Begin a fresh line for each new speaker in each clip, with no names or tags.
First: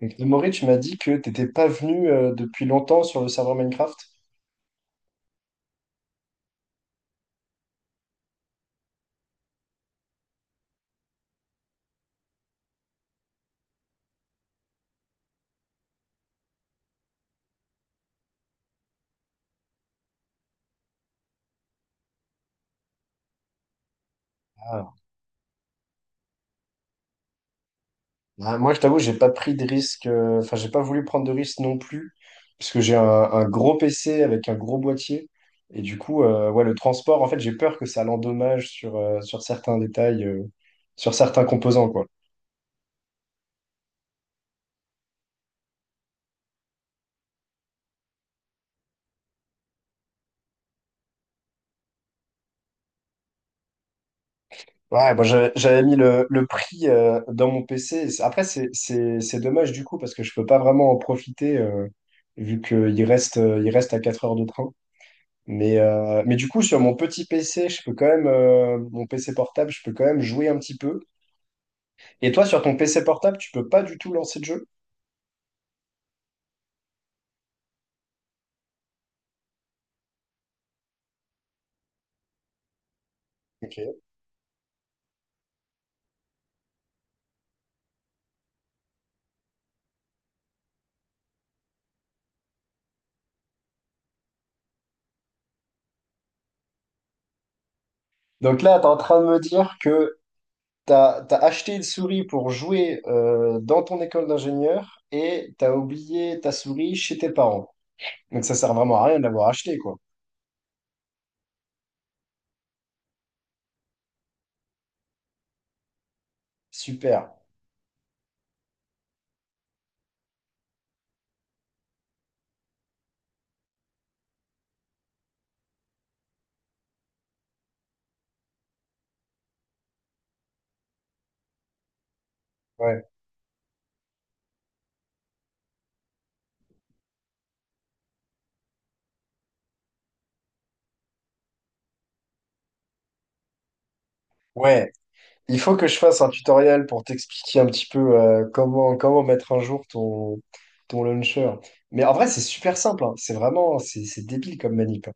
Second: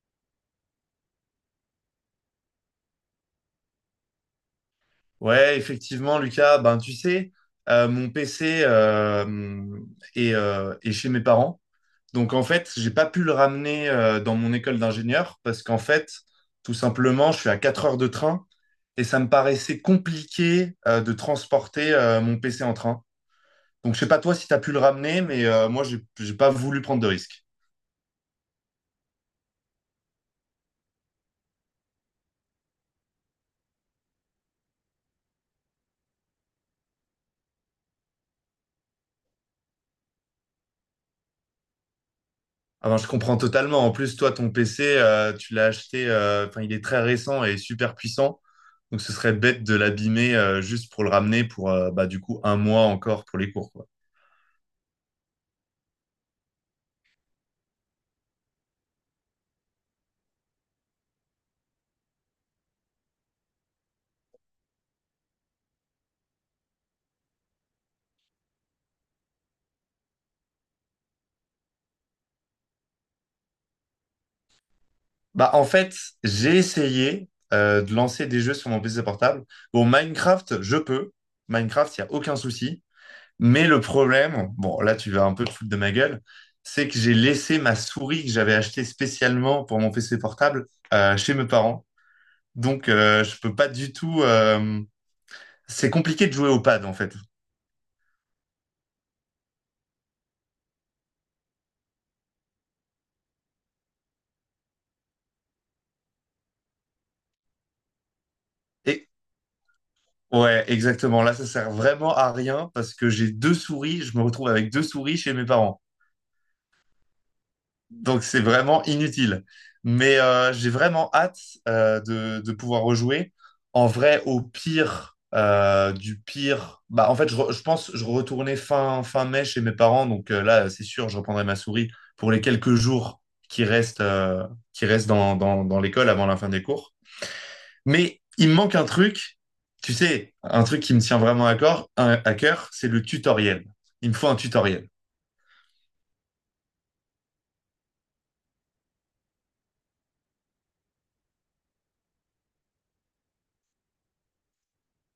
Et Maurice, tu m'as dit que t'étais pas venu depuis longtemps sur le serveur Minecraft.
Ouais, effectivement, Lucas, ben tu sais, mon PC est, est chez mes parents. Donc en fait, j'ai pas pu le ramener dans mon école d'ingénieur parce qu'en fait, tout simplement, je suis à 4 heures de train et ça me paraissait compliqué de transporter mon PC en train. Donc je sais pas toi si tu as pu le
Ah.
ramener, mais moi, j'ai pas voulu prendre de risque.
Bah, moi, je t'avoue, j'ai pas pris de risque, enfin, j'ai pas voulu prendre de risque non plus, parce que j'ai un gros PC avec un gros boîtier. Et du coup, ouais, le transport, en fait, j'ai peur que ça l'endommage sur certains détails, sur certains composants, quoi.
Ah ben, je comprends totalement. En plus, toi, ton PC, tu l'as acheté, enfin, il est très récent et super puissant. Donc, ce serait bête de l'abîmer juste pour le ramener pour, bah, du coup, un mois encore pour les cours, quoi.
Ouais, moi j'avais mis le prix dans mon PC. Après, c'est dommage du coup parce que je peux pas vraiment en profiter vu qu'il reste à 4 heures de train. Mais du coup, sur mon petit PC, je peux quand même, mon PC portable, je peux quand même jouer un petit peu. Et toi, sur ton PC portable, tu peux pas du tout lancer de jeu.
Bah, en fait, j'ai essayé de lancer des jeux sur mon PC portable. Bon, Minecraft, je peux. Minecraft, il n'y a aucun souci. Mais
Ok.
le problème, bon, là, tu vas un peu te foutre de ma gueule, c'est que j'ai laissé ma souris que j'avais achetée spécialement pour mon PC portable chez mes parents. Donc, je peux pas du tout. C'est compliqué de jouer au pad, en fait.
Donc là, tu es en train de me dire que tu as acheté une souris pour jouer dans ton école d'ingénieur et tu as oublié ta souris chez tes parents. Donc ça sert vraiment à
Et
rien de l'avoir acheté, quoi.
ouais, exactement. Là, ça sert vraiment à rien parce que j'ai deux souris. Je me retrouve avec deux souris chez mes parents.
Super.
Donc, c'est vraiment inutile. Mais j'ai vraiment hâte de pouvoir rejouer. En vrai, au pire, du pire. Bah, en fait, je pense je retournais fin, fin mai chez mes parents. Donc là, c'est sûr, je reprendrai ma souris pour les quelques
Ouais.
jours qui restent, euh, qui restent dans, dans, dans l'école avant la fin des cours. Mais il me manque un truc, tu sais, un truc qui me tient vraiment à, à cœur, c'est le tutoriel. Il me faut un tutoriel.
Ouais. Il faut que je fasse un tutoriel pour t'expliquer un petit peu comment mettre un jour ton launcher. Mais en vrai, c'est super simple, hein. C'est vraiment, c'est débile comme manip.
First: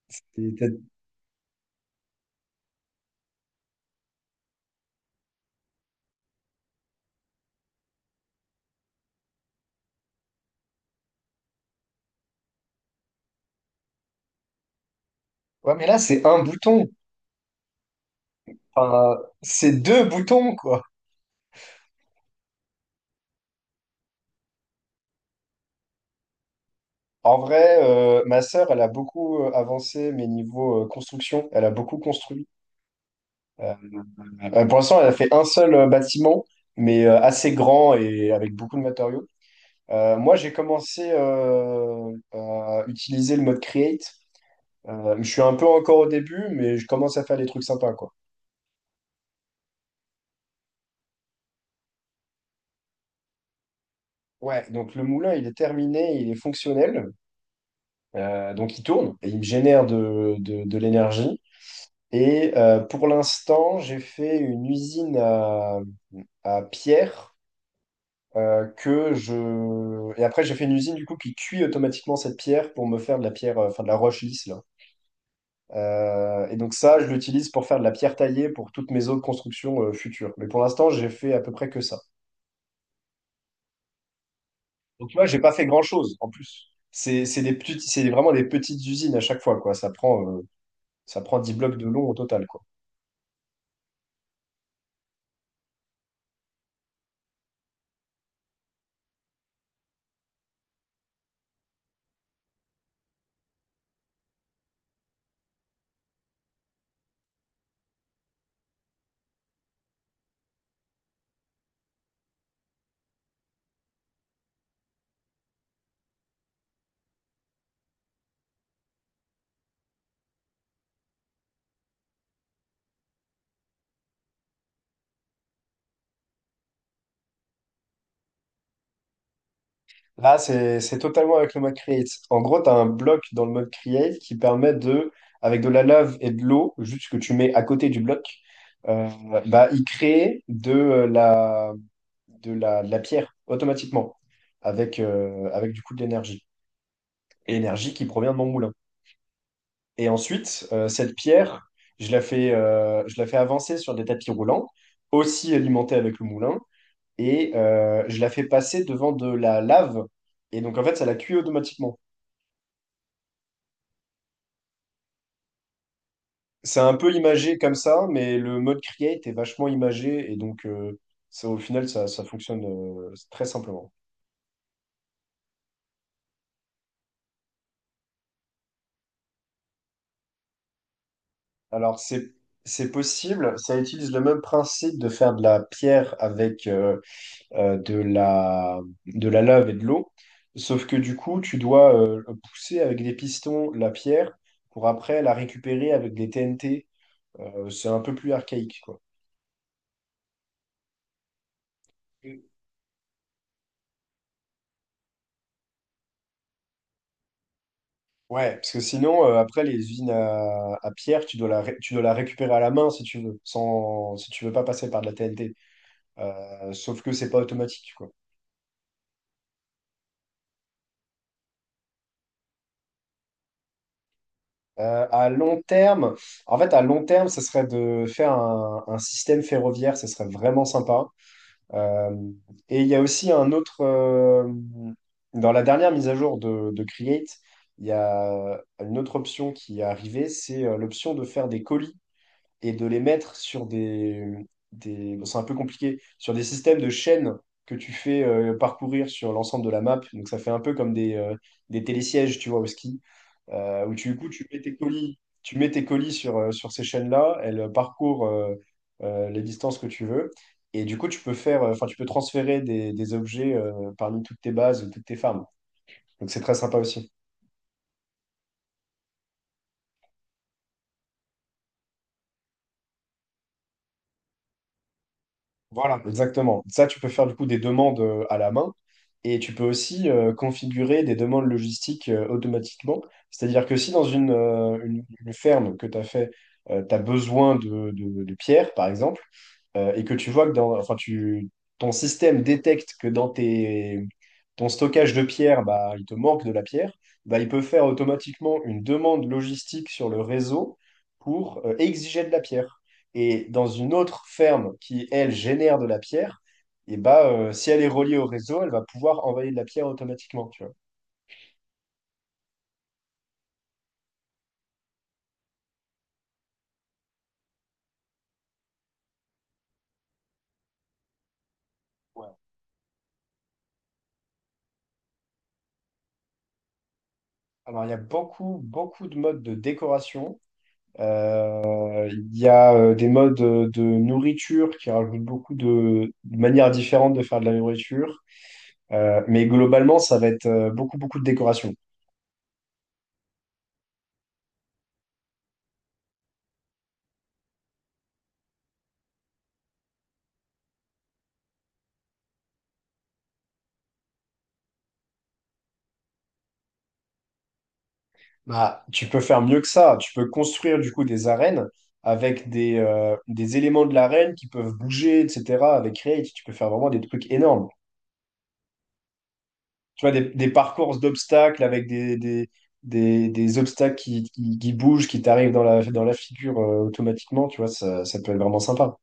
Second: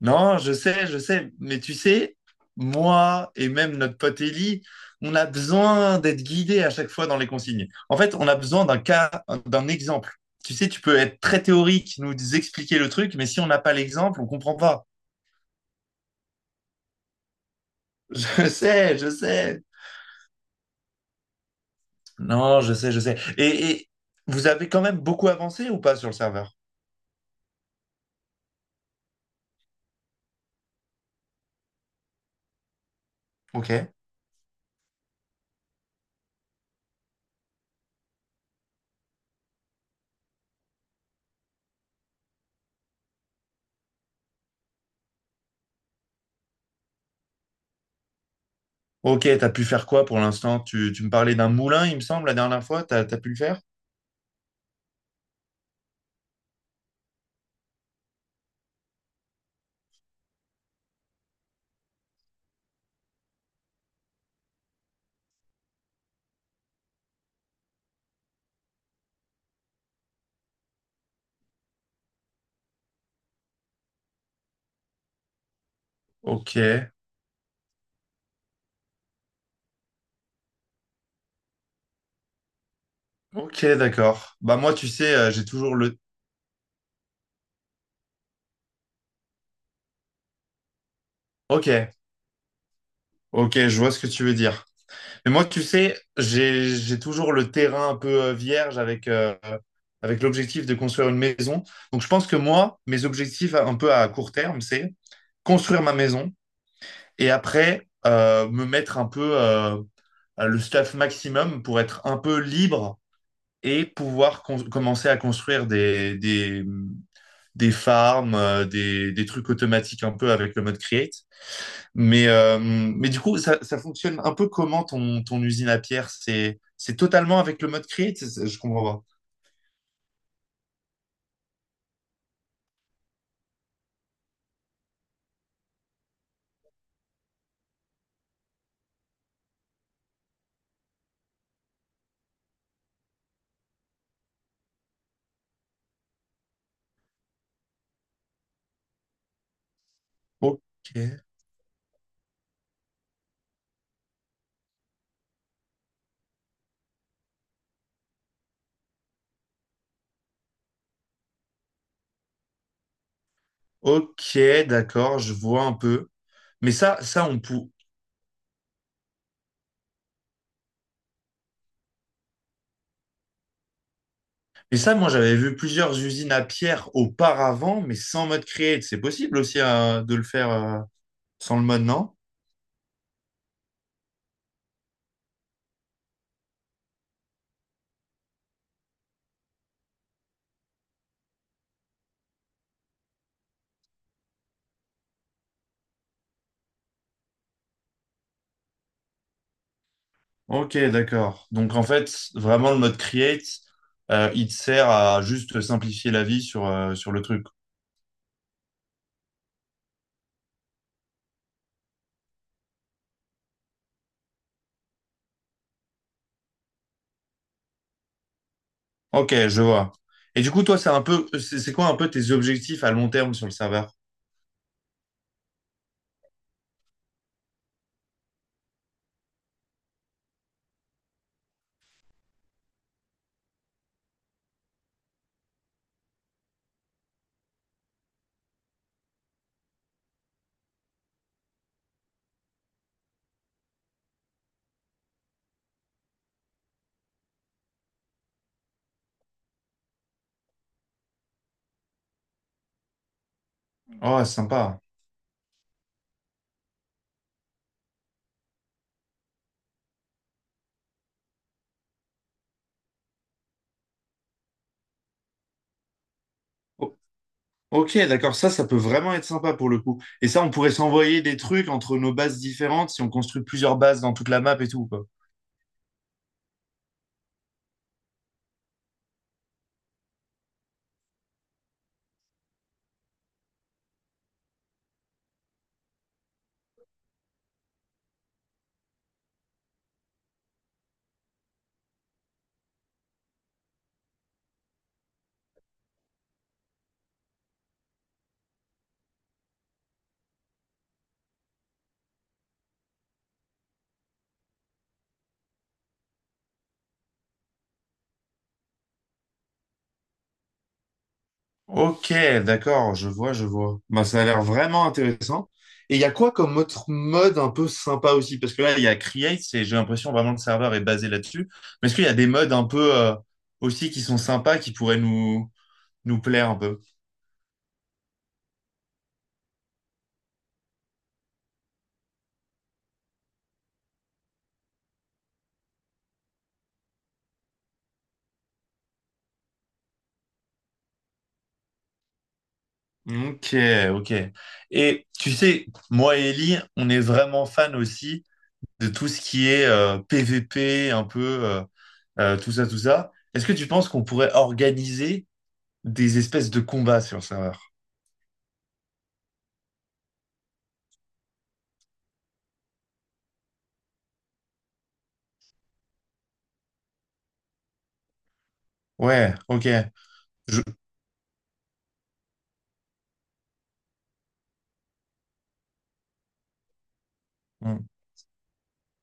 Non,
Et t'as-
je sais, mais tu sais, moi et même notre pote Ellie, on a besoin d'être guidé à chaque fois dans les consignes. En fait, on a besoin d'un cas, d'un exemple. Tu sais, tu peux être très théorique, nous expliquer le truc, mais si on n'a pas l'exemple, on comprend pas.
Ouais, mais là, c'est un bouton.
Je sais, je
Enfin,
sais.
c'est deux boutons, quoi.
Non, je sais, je sais. Et vous avez quand même beaucoup avancé ou pas sur le serveur?
En vrai, ma sœur, elle a beaucoup avancé, mais niveau construction, elle a beaucoup construit.
Ok.
Euh, pour l'instant, elle a fait un seul bâtiment, mais assez grand et avec beaucoup de matériaux. Moi, j'ai commencé à utiliser le mode create. Je suis un peu encore au début, mais je commence à faire des trucs sympas, quoi.
Ok, t'as pu faire quoi pour l'instant? Tu me parlais d'un moulin, il me semble, la dernière fois. T'as, t'as pu le faire?
Ouais, donc le moulin, il est terminé, il est fonctionnel. Donc il tourne et il me génère de l'énergie. Et pour l'instant, j'ai fait une usine à pierre. Et après, j'ai fait une usine, du coup, qui cuit automatiquement cette pierre pour me faire de la pierre, enfin de la roche lisse, là. Et
Ok,
donc ça, je l'utilise pour faire de la pierre taillée pour toutes mes autres constructions futures. Mais pour l'instant, j'ai fait à peu près que ça.
ok, d'accord. Bah moi, tu
Donc tu
sais,
vois, j'ai
j'ai
pas fait
toujours le...
grand-chose en plus. C'est des petites, c'est vraiment des petites usines à chaque fois, quoi. Ça prend dix
Ok,
blocs de long au total, quoi.
ok, je vois ce que tu veux dire. Mais moi, tu sais, j'ai toujours le terrain un peu vierge avec, avec l'objectif de construire une maison. Donc je pense que moi, mes objectifs un peu à court terme, c'est construire ma maison et après me mettre un peu le staff maximum pour être un peu libre et pouvoir commencer à construire des farms, des trucs automatiques un peu avec le mode create. Mais du coup, ça fonctionne un peu comment ton, ton usine à pierre? C'est totalement avec le mode create? C'est- Je comprends
Là, c'est totalement avec le mode create. En gros, tu as un bloc dans le mode create qui permet de, avec de la lave et de l'eau, juste que tu mets à côté du bloc, euh, bah, il crée de la pierre automatiquement, avec du coup de l'énergie. Et l'énergie qui provient de mon moulin. Et
pas. Ok.
ensuite, cette pierre, je la fais avancer sur des tapis roulants, aussi alimentés avec le moulin, et je la fais passer devant de la lave. Et donc, en fait, ça la cuit automatiquement.
Ok, d'accord, je vois un peu. Mais
C'est un
ça,
peu
ça, on
imagé
pou-
comme ça, mais le mode create est vachement imagé et donc au final ça fonctionne très simplement.
Mais ça, moi, j'avais vu plusieurs usines à pierre auparavant, mais sans mode create. C'est possible aussi de le faire sans le mode,
Alors
non?
c'est possible, ça utilise le même principe de faire de la pierre avec euh, de la de la lave et de l'eau, sauf que du coup tu dois pousser avec des pistons la pierre pour après la récupérer avec des TNT. C'est un peu plus archaïque, quoi.
Ok, d'accord. Donc en fait, vraiment le mode create, il te sert à juste simplifier la vie sur, sur le truc.
Ouais, parce que sinon, après, les usines à pierre, tu dois la récupérer à la main si tu veux, sans, si tu veux pas passer par de la TNT. Sauf que c'est pas automatique, quoi.
Ok, je vois. Et du coup, toi, c'est un peu, c'est quoi un peu tes objectifs à long terme sur le serveur?
À long terme, en fait, à long terme, ce serait de faire un système ferroviaire, ce serait vraiment sympa. Euh, et il y a aussi un autre, dans la dernière mise à jour de Create, il y a une autre option qui est arrivée, c'est l'option de faire des colis et de les mettre sur des bon, c'est un peu compliqué, sur des systèmes de chaînes que tu fais parcourir sur l'ensemble de la map. Donc ça fait un peu comme des télésièges, tu vois, au ski, où tu, du
Oh,
coup, tu mets tes
sympa.
colis, tu mets tes colis sur ces chaînes-là, elles parcourent les distances que tu veux. Et du coup, enfin, tu peux transférer des objets parmi toutes tes bases, toutes tes farms. Donc c'est très sympa
O-
aussi.
ok, d'accord. Ça peut vraiment être sympa pour le coup. Et ça, on pourrait s'envoyer des trucs entre nos bases différentes si on construit plusieurs bases dans toute la map et tout, quoi.
Voilà, exactement. Ça, tu peux faire du coup des demandes à la main et tu peux aussi configurer des demandes logistiques automatiquement. C'est-à-dire que si dans une ferme que tu as fait, tu as besoin de pierres, par exemple, et que tu vois que dans, enfin, ton système détecte que dans ton stockage de pierres, bah, il te manque de la pierre, bah, il peut faire automatiquement une demande logistique sur le réseau pour exiger de la pierre. Et dans une autre ferme qui, elle, génère de la pierre, et bah, si elle est reliée au réseau, elle va pouvoir envoyer de la pierre automatiquement, tu vois.
Ok, d'accord, je vois, je vois. Bah, ça a l'air vraiment intéressant. Et il y a quoi comme autre mode un peu sympa aussi? Parce que là, il y a Create, et j'ai l'impression vraiment que le serveur est basé là-dessus. Mais est-ce qu'il y a des
Ouais.
modes un peu aussi qui sont sympas, qui pourraient nous, nous plaire un peu?
Alors, il y a beaucoup, beaucoup de modes de décoration. Il y a des modes de nourriture qui rajoutent beaucoup de manières différentes de faire de la nourriture. Mais globalement, ça va être beaucoup, beaucoup de décoration.
Ok, ok. Et tu sais, moi et Ellie, on est vraiment fan aussi de tout ce qui est PVP, un peu tout ça, tout ça. Est-ce que tu penses qu'on pourrait organiser des espèces de combats sur le serveur?
Bah, tu peux faire mieux que ça. Tu peux construire du coup des arènes avec des éléments de l'arène qui peuvent bouger, etc. Avec Create, tu peux faire vraiment des trucs énormes.
Ouais, ok.
Tu vois, des
Je-
parcours d'obstacles avec des obstacles qui bougent, qui t'arrivent dans la figure automatiquement. Tu vois,
hmm.
ça peut être vraiment sympa.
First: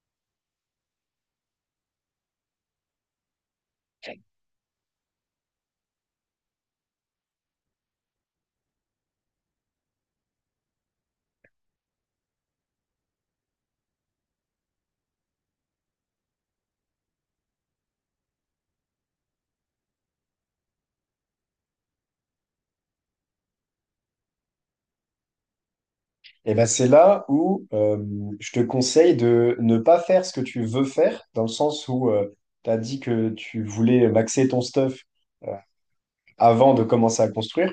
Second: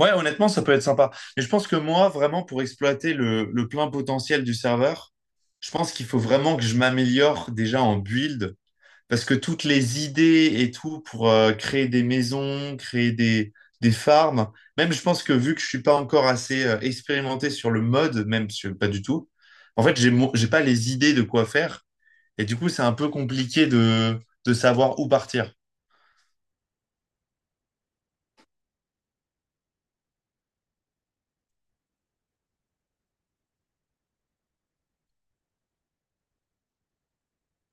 Ouais, honnêtement, ça peut être sympa. Mais je pense que moi, vraiment, pour exploiter le plein potentiel du serveur, je pense qu'il faut vraiment que je m'améliore déjà en build, parce que toutes les idées et tout pour créer des maisons, créer des farms, même je pense que vu que je suis pas encore assez expérimenté sur le mode, même sur- pas du tout, en fait, j'ai pas les idées de quoi faire, et du coup, c'est un peu compliqué de savoir où partir.
Et ben c'est là où je te conseille de ne pas faire ce que tu veux faire, dans le sens où tu as dit que tu voulais maxer ton stuff euh, avant de commencer à construire.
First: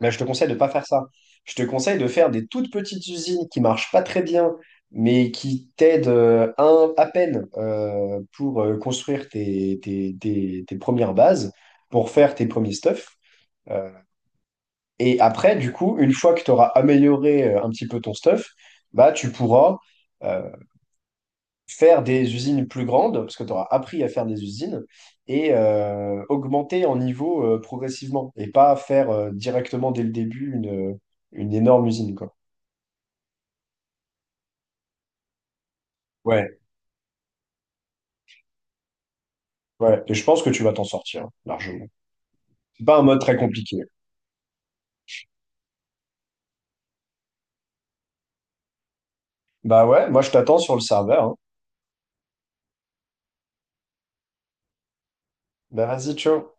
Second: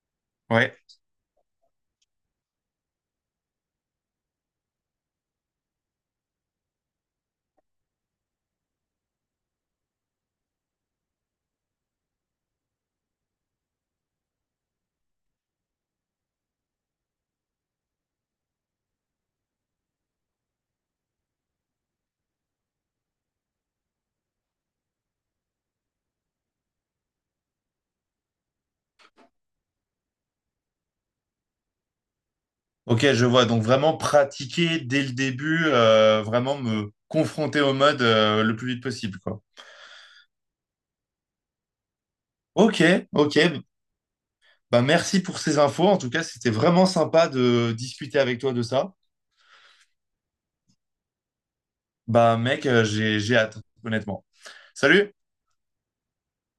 Bah, je te conseille de ne pas
Ouais.
faire ça. Je te conseille de faire des toutes petites usines qui marchent pas très bien, mais qui t'aident un, à peine pour construire tes premières bases, pour faire tes premiers stuffs. Euh, et après, du coup, une fois que tu auras amélioré un petit peu ton stuff, bah, tu pourras euh, faire des usines plus grandes, parce que tu auras appris à faire des usines, et augmenter en niveau progressivement, et pas faire directement dès le début une énorme usine, quoi.
Ok, je vois. Donc vraiment pratiquer dès le début,
Ouais,
vraiment me confronter au mode le plus vite possible, quoi.
ouais, et je pense que tu vas t'en sortir, hein, largement. C'est pas un
Ok,
mode très
ok.
compliqué.
Bah merci pour ces infos. En tout cas, c'était vraiment sympa de discuter avec toi de ça.
Bah ouais, moi je t'attends sur le serveur, hein.
Bah mec, j'ai hâte, honnêtement. Salut!
Bah vas-y, ciao.